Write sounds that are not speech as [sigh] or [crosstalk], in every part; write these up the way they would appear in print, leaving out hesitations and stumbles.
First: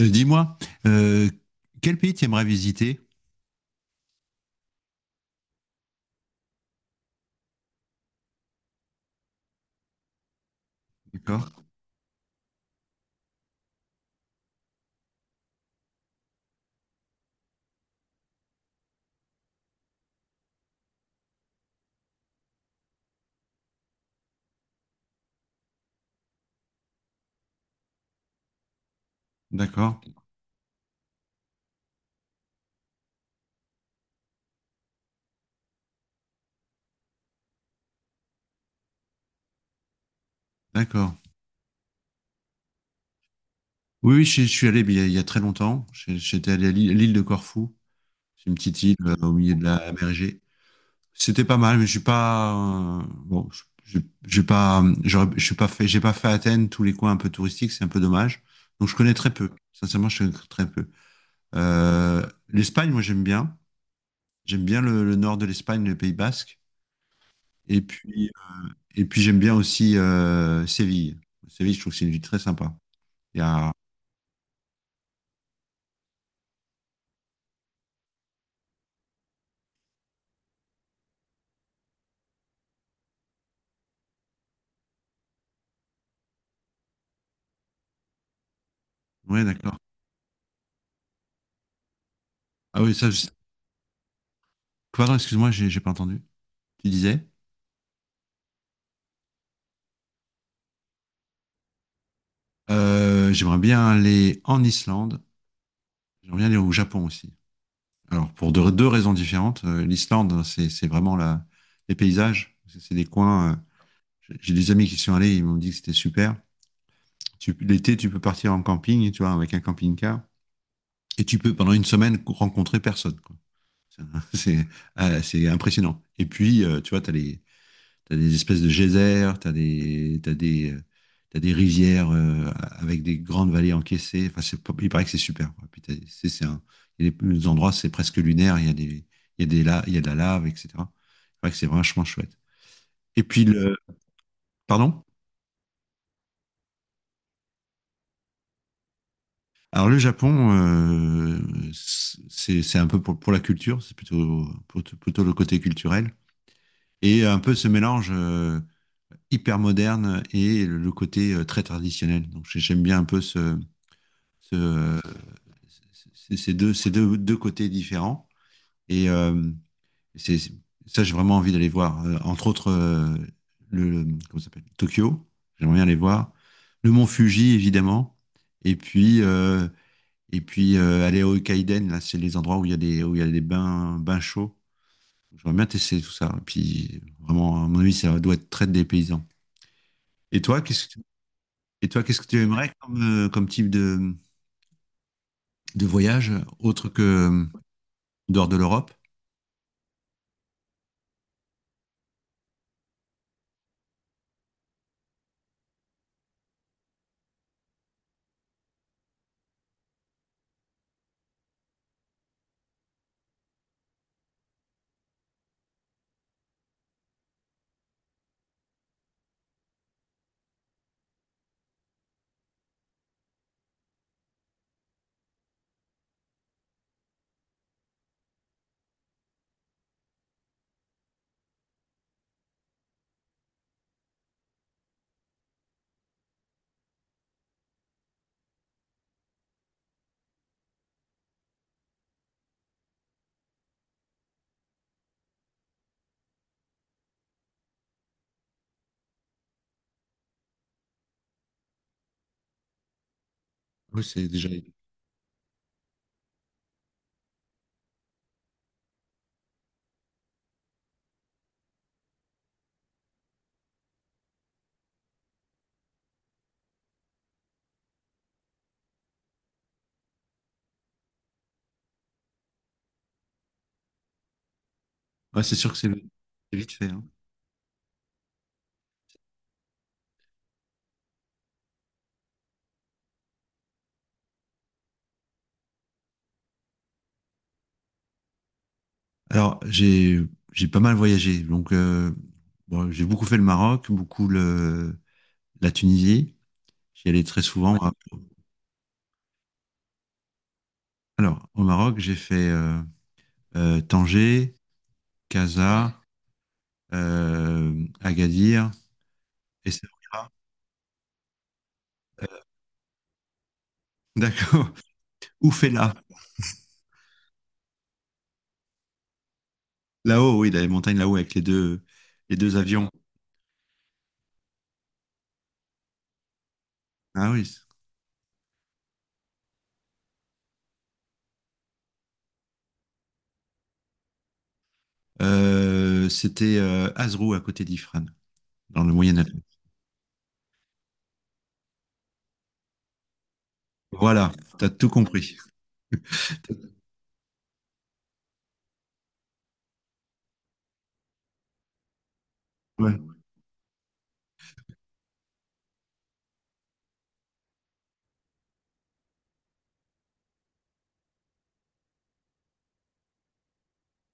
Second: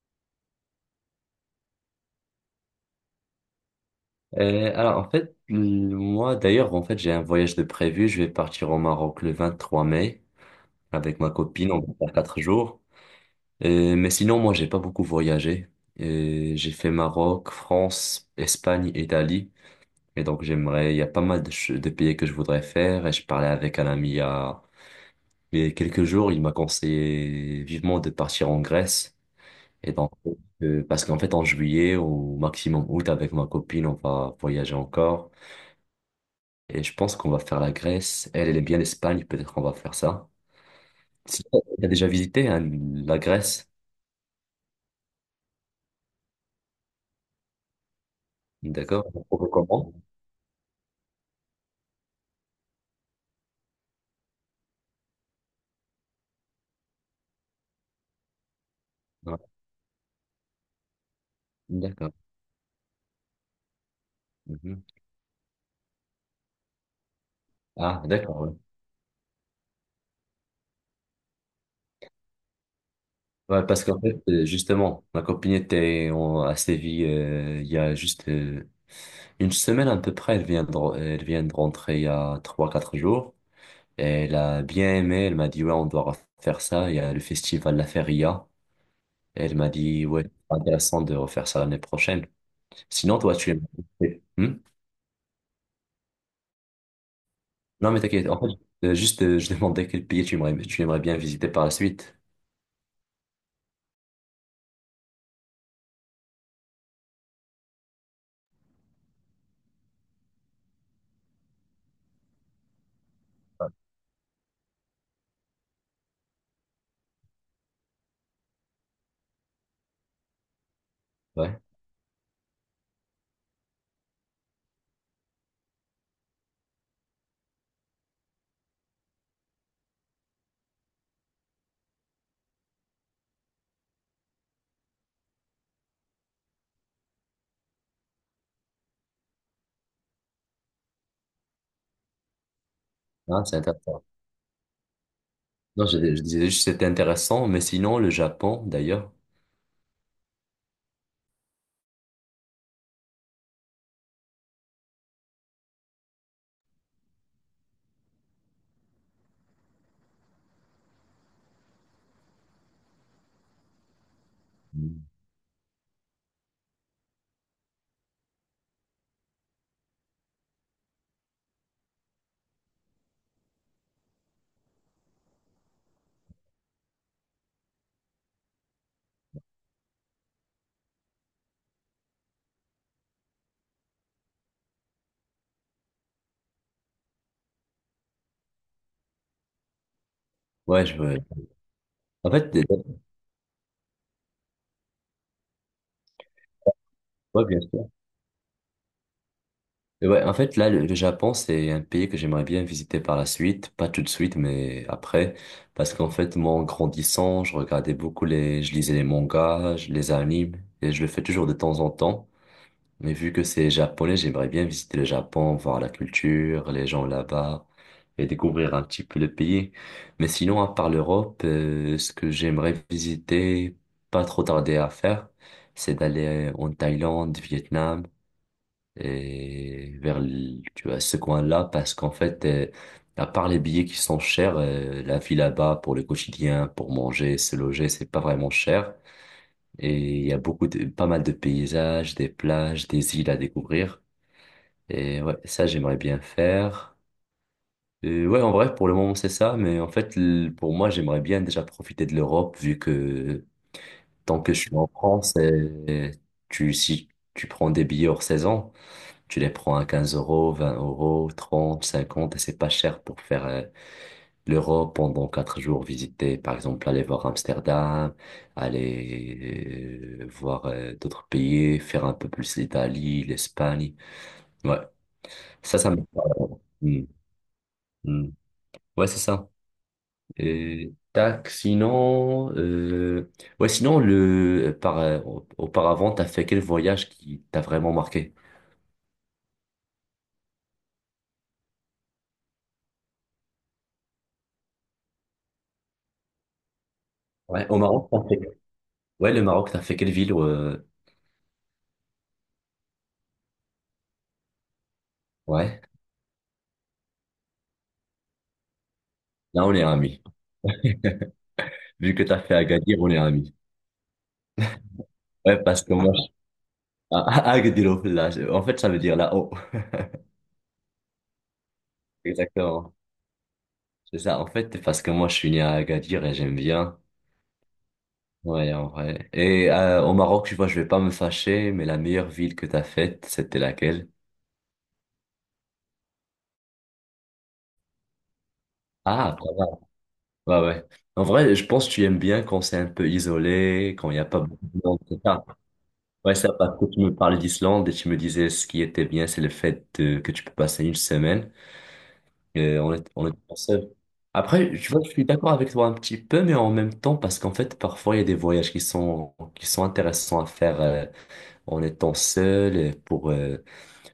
Dis-moi, euh, quel pays tu aimerais visiter? Alors en fait, moi d'ailleurs, en fait, j'ai un voyage de prévu. Je vais partir au Maroc le 23 mai avec ma D'accord, copine. On va faire quatre jours. Mais sinon, moi, j'ai pas beaucoup voyagé. J'ai fait Maroc, France, Espagne, Italie. Et donc j'aimerais, il y a pas mal de pays que je voudrais faire. Et je parlais avec un ami il y a quelques jours. Il m'a conseillé vivement de partir en Grèce. Et d'accord, donc parce qu'en fait, en juillet au maximum août, avec ma copine, on va voyager encore. Et je pense qu'on va faire la Grèce. Elle, elle est bien l'Espagne, peut-être qu'on va faire ça. d'accord. Si tu as déjà visité, hein, la Grèce? Oui, oui, je suis allé mais il y a très longtemps. J'étais allé à l'île de Corfou. C'est une petite île D'accord? Au On peut milieu de la mer Égée. C'était pas mal, mais je suis pas bon. J'ai pas, je suis pas fait, j'ai pas fait Athènes, tous les coins un peu touristiques, c'est un peu dommage. Donc je connais très Ouais. peu. Sincèrement, je connais très peu. D'accord. L'Espagne, moi j'aime bien. J'aime bien Mhm. Le nord de l'Espagne, le Pays Basque. Et Ah, puis d'accord. Ouais. et puis j'aime bien aussi Séville. Séville, je trouve que c'est une ville très sympa. Il y Ouais, a... parce qu'en fait, justement, ma copine était à Séville il y a juste une semaine à peu près. Elle vient de rentrer il y a trois quatre jours. Et elle a bien aimé. Elle m'a dit, ouais, on doit refaire ça. Il y a le festival La Feria. Et Ouais, elle m'a d'accord. dit, ouais, c'est intéressant de refaire ça l'année prochaine. Ah oui, ça, Sinon, toi, tu aimerais… pardon, excuse-moi, j'ai pas entendu. Tu disais? Non, mais t'inquiète. En fait, juste, je demandais quel pays tu aimerais bien visiter par la suite. J'aimerais bien aller en Islande. J'aimerais bien aller au Japon aussi. Alors, pour deux raisons différentes. L'Islande, c'est vraiment les paysages. C'est des coins. J'ai des amis qui sont allés, ils m'ont dit que c'était super. L'été, tu peux partir en camping, tu vois, avec un camping-car. Et tu peux, Ouais. pendant une semaine, rencontrer personne, quoi. C'est [laughs] ah, c'est impressionnant. Et puis, tu vois, tu as, t'as des espèces de geysers, tu as t'as des rivières avec des grandes vallées encaissées. Enfin, c'est pas- il paraît que c'est super. Quoi. Puis il y a des endroits, c'est presque lunaire. Il y a il y a des il y a de la lave, etc. C'est vrai que c'est vachement chouette. Et puis, Ah, c'est intéressant. pardon? Non, je disais juste que c'était intéressant, mais sinon, le Japon, d'ailleurs. Alors, le Japon, c'est un peu pour la culture, c'est plutôt le côté culturel. Et un peu ce mélange. Hyper moderne et côté très traditionnel. Donc j'aime bien un peu ce, euh, Hmm. Ces deux côtés différents. Et c'est, c'est- ça, j'ai vraiment envie d'aller voir. Entre autres, le, le- comment ça s'appelle? Tokyo, j'aimerais bien aller voir. Le mont Fuji, évidemment. Et puis, aller au Kaiden, là, c'est les endroits où il y a où il y a des bains chauds. J'aimerais bien tester tout ça. Et puis, vraiment, à mon avis, ça doit être très dépaysant. Et toi, Ouais, qu'est-ce je veux… Et toi, qu'est-ce que En tu fait, aimerais comme, comme type de voyage autre que ouais, bien sûr. dehors de l'Europe? Et ouais, en fait, là, le Japon, c'est un pays que j'aimerais bien visiter par la suite. Pas tout de suite, mais après. Parce qu'en fait, moi, en grandissant, je regardais beaucoup les… Je lisais les mangas, les animes, et je le fais toujours de temps en temps. Mais vu que c'est japonais, j'aimerais bien visiter le Japon, voir la culture, les gens là-bas et découvrir un petit peu le pays. Mais sinon, à part l'Europe, ce que j'aimerais visiter, pas trop tarder à faire, c'est d'aller en Thaïlande, Vietnam et vers tu vois, ce coin-là parce qu'en fait, à part les billets qui sont chers, la vie là-bas pour le quotidien, pour manger, se loger, c'est pas vraiment cher. Et il y a beaucoup de, pas mal de paysages, des plages, des îles à découvrir. Et ouais, ça, j'aimerais bien faire. Et ouais, en vrai, pour le moment, c'est ça. Mais en fait, pour moi, j'aimerais bien déjà profiter de l'Europe, vu que Oui, c'est tant déjà. que je suis en France, et si tu prends des billets hors saison, tu les prends à 15 euros, 20 euros, 30 50 et c'est pas cher pour faire l'Europe pendant quatre jours, visiter, par exemple, aller voir Amsterdam, aller voir d'autres pays, faire un peu plus l'Italie, l'Espagne. Ouais, Ouais, c'est sûr que ça, ça me… c'est vite fait. Hmm. Hein. Hmm. Ouais, c'est ça. Tac, sinon, ouais, sinon, auparavant, t'as fait quel voyage qui t'a vraiment marqué? Alors, j'ai pas mal voyagé. Donc, bon, j'ai beaucoup fait le Maroc, beaucoup la Tunisie. J'y allais très Ouais, souvent. au Ouais. Maroc, t'as fait. Ouais, le Maroc, t'as fait quelle ville? Alors, au Maroc, j'ai fait Tanger, Ouais, Casa, Agadir, là, on est amis. Essaouira. Vu que t'as fait Agadir, on est amis. [laughs] D'accord. Ouais, parce que Oufella. moi, je… Ah, ah, Agadir, là, en fait, ça veut dire là-haut. Là-haut, oui, dans les montagnes là-haut avec [laughs] les deux avions. Exactement. C'est ça. En fait, parce que moi, je suis né à Agadir et j'aime bien. Ah oui. Ouais, en vrai. Et au Maroc, tu vois, je vais pas me fâcher, mais la meilleure ville que t'as faite, c'était laquelle? C'était Azrou à côté d'Ifrane dans le Moyen-Atlas. Ah, ouais, ouais. En vrai, je pense que tu aimes bien quand c'est un peu isolé, quand il n'y a Voilà, pas beaucoup t'as de tout monde, c'est compris. ça. Ouais, ça, parce que tu me parlais d'Islande et tu me disais ce qui était bien, c'est le fait que tu peux passer une semaine et on est, Ouais. on est pas seul. Après, tu vois, je suis d'accord avec toi un petit peu, mais en même temps, parce qu'en fait, parfois, il y a des voyages qui sont intéressants à faire en étant seul pour,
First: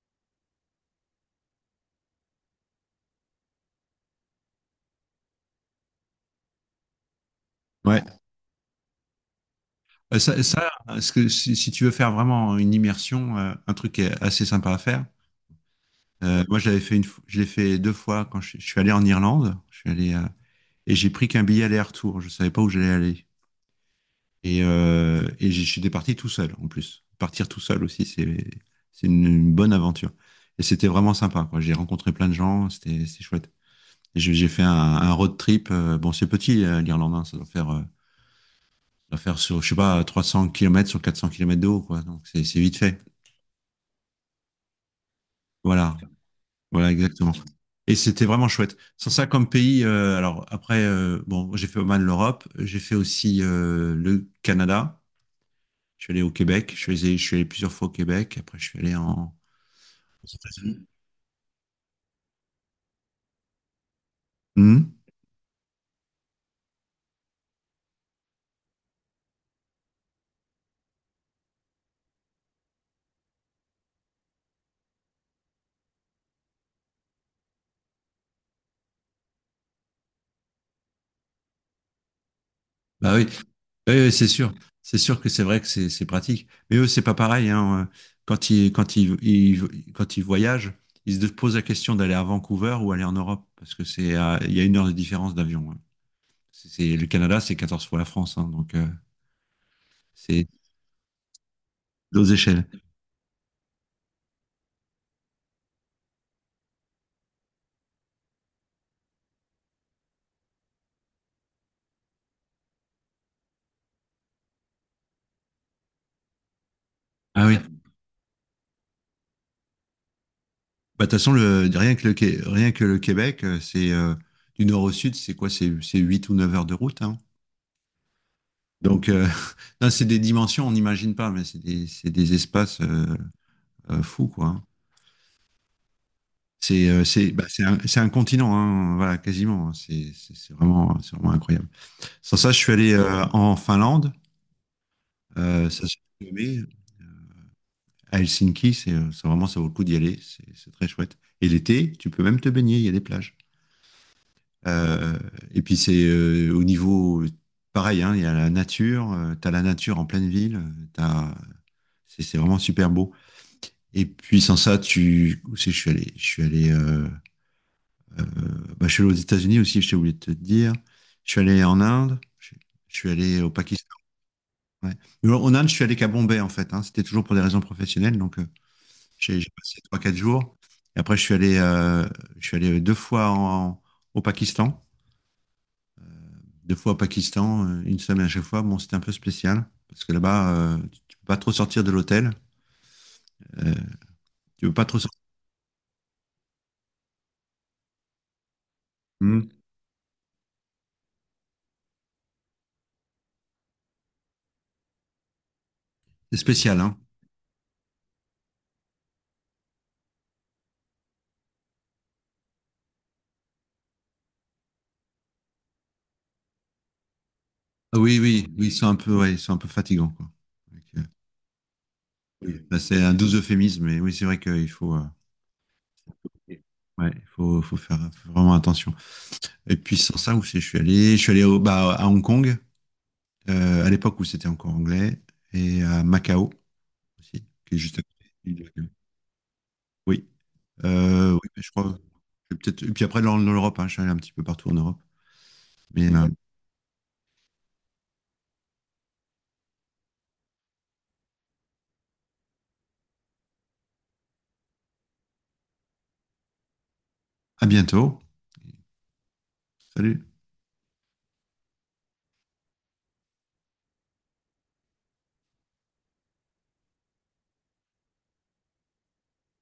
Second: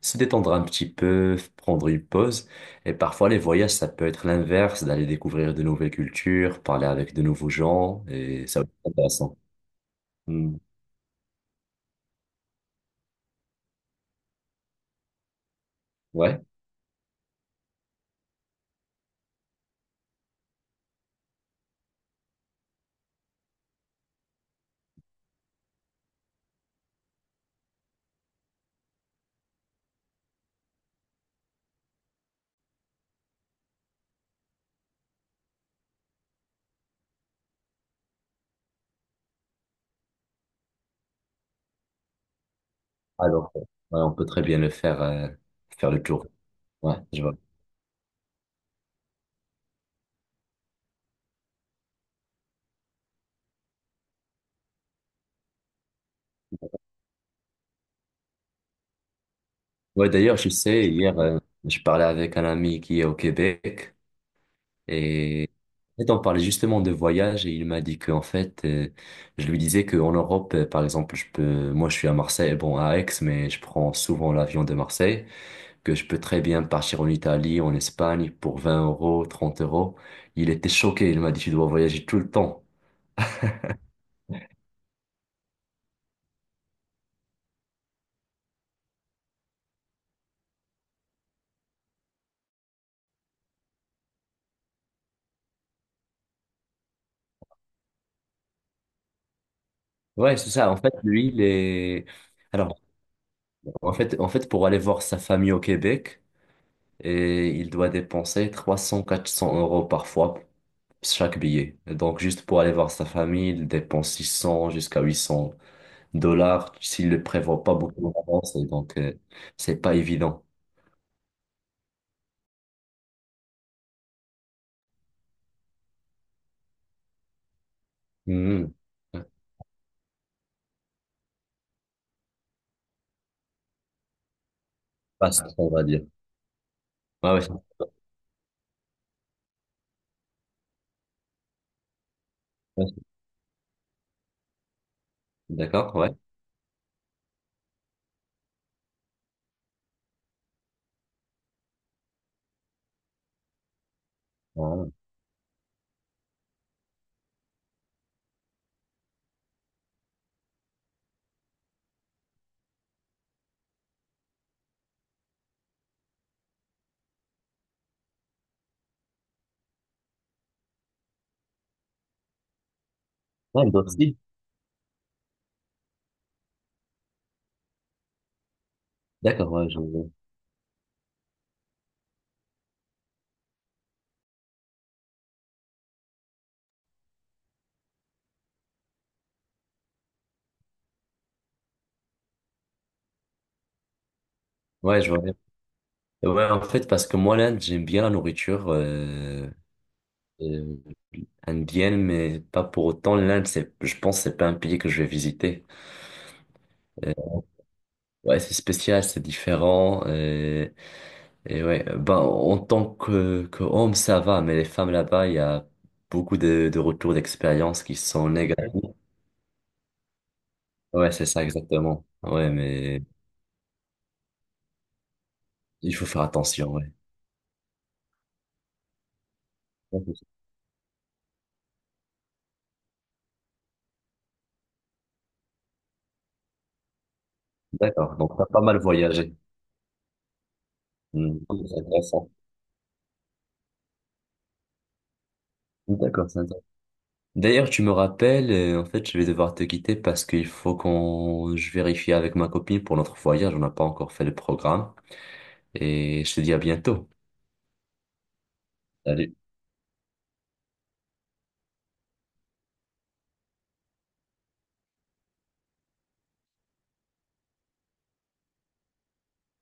se détendre un petit peu, prendre une pause. Et parfois, les voyages, ça peut être l'inverse, d'aller découvrir de nouvelles cultures, parler avec de nouveaux Ouais. gens, et ça va être intéressant. Ça, Hmm. ça, ce que, si, Si tu veux faire vraiment une immersion, un truc qui est assez sympa à faire. Ouais, Moi, je l'ai fait deux fois quand je suis allé en Irlande. Je suis allé à- Et j'ai pris qu'un billet aller-retour. Je savais pas où j'allais aller. Et je suis parti tout seul en plus. Partir tout seul aussi, c'est une bonne aventure. Et c'était vraiment sympa, quoi. J'ai rencontré plein de gens, c'est chouette. Et j'ai fait un road trip. Bon, c'est petit, l'Irlande, hein, ça doit faire sur, je sais pas, 300 kilomètres sur 400 kilomètres de haut, quoi. Donc c'est vite fait. alors, ouais, on peut très bien le faire, faire Voilà, le tour. voilà Ouais, je exactement. vois. Et c'était vraiment chouette. Sans ça, comme pays, bon, j'ai fait pas mal l'Europe, j'ai fait aussi le Canada. Je suis allé au Québec, je suis allé plusieurs fois au Québec, après je suis allé en... Ouais, aux d'ailleurs, je États-Unis. sais, hier, je parlais avec un ami qui est au Québec, Mhm. et, et on parlait justement de voyage, et il m'a dit qu'en fait, je lui disais qu'en Europe, par exemple, je peux, moi, je suis à Marseille, bon, à Aix, mais je prends souvent l'avion de Marseille. Que je peux très bien partir en Italie, en Espagne pour 20 euros, 30 euros. Il était choqué, il m'a dit, tu dois voyager tout le temps. Bah oui, oui, oui, c'est sûr. C'est sûr que c'est vrai que c'est pratique. Mais eux, c'est pas pareil, hein. Quand quand ils voyagent, ils se posent la question d'aller à Vancouver ou aller en Europe, parce que il y a une heure de différence d'avion. Hein. Le Canada, c'est 14 fois la France, hein, donc Ouais, c'est c'est ça. En fait, lui, il est… d'autres échelles. Alors, en fait, pour aller voir sa famille au Québec, et il doit dépenser 300, 400 € parfois chaque billet. Et donc, juste pour aller voir sa famille, il dépense 600 jusqu'à 800 $ s'il ne le Ah oui. prévoit pas beaucoup en avance. Et donc, c'est pas évident. Bah, de toute façon, le, rien que le, Qué- rien que le Québec, c'est du nord au sud, c'est quoi? C'est 8 ou 9 heures de route, hein. Mhm. Donc, [laughs] non, c'est des dimensions, on n'imagine pas, mais c'est des espaces fous, quoi. Hein. Pas ça, on va dire. Ouais, C'est un continent, hein, voilà, quasiment. C'est vraiment incroyable. Sans ça, je suis ouais, allé c'est- en Finlande, ça d'accord, se ouais. fait aimer. À Helsinki, c'est vraiment, ça vaut le coup d'y aller, c'est très chouette. Et l'été, tu peux même te baigner, il y a des plages. Ah, Euh, et puis, c'est au niveau, pareil, hein, il y a la nature, tu as la nature en pleine ville, c'est vraiment super beau. Et puis sans ça, tu où c'est que je suis allé, euh, bah, je suis allé aux États-Unis aussi. Je t'ai oublié de te dire. Je suis allé en Inde. Je suis allé au ah, l'Inde Pakistan. aussi. Ouais. Mais en Inde, je suis allé qu'à Bombay en fait. Hein. C'était toujours pour des raisons professionnelles. Donc j'ai D'accord, ouais, je passé trois vois. quatre jours. Et après, je suis allé deux fois en- au Pakistan. Deux fois au Pakistan, une semaine à chaque fois. Bon, c'était un peu spécial parce que là-bas, tu peux pas trop sortir de l'hôtel. Euh, tu peux pas trop Ouais, je vois sortir. bien. Ouais, en fait, parce que moi, l'Inde, j'aime bien la nourriture Hmm. euh, indienne, mais pas pour autant. L'Inde, c'est, je pense, que c'est pas un pays que je vais visiter. C'est spécial, hein. Euh, ouais, c'est spécial, c'est différent. Et ouais, ben, en tant que homme, ça va, mais les femmes là-bas, il y a beaucoup de retours d'expérience qui Ah oui, sont oui, oui, ils négatifs. sont un peu, ouais, ils sont un peu fatigants. Quoi. Donc, Ouais, c'est ça, exactement. Ouais, oui. bah, c'est mais un doux euphémisme, mais oui, c'est vrai qu'il faut, il faut faire attention, ouais. ouais, il faut, faut faire faut vraiment attention. Et puis sans ça, où c'est, je suis allé au, bah, à Hong Kong, à l'époque où c'était encore anglais, et à Macao aussi, qui est juste à D'accord, côté. donc t'as De l'île pas mal de Macao. voyagé. Oui, Hmm, oui, mais je c'est crois. intéressant. Je vais peut-être. Et puis après, dans l'Europe, hein, je suis allé un petit peu partout en Europe. Mais D'accord, c'est intéressant. D'ailleurs, tu me rappelles, en fait, je vais devoir te quitter parce qu'il faut qu'on, je vérifie avec ma copine pour notre voyage. On n'a pas encore fait le programme et je te dis à bientôt. à bientôt. Salut. Salut.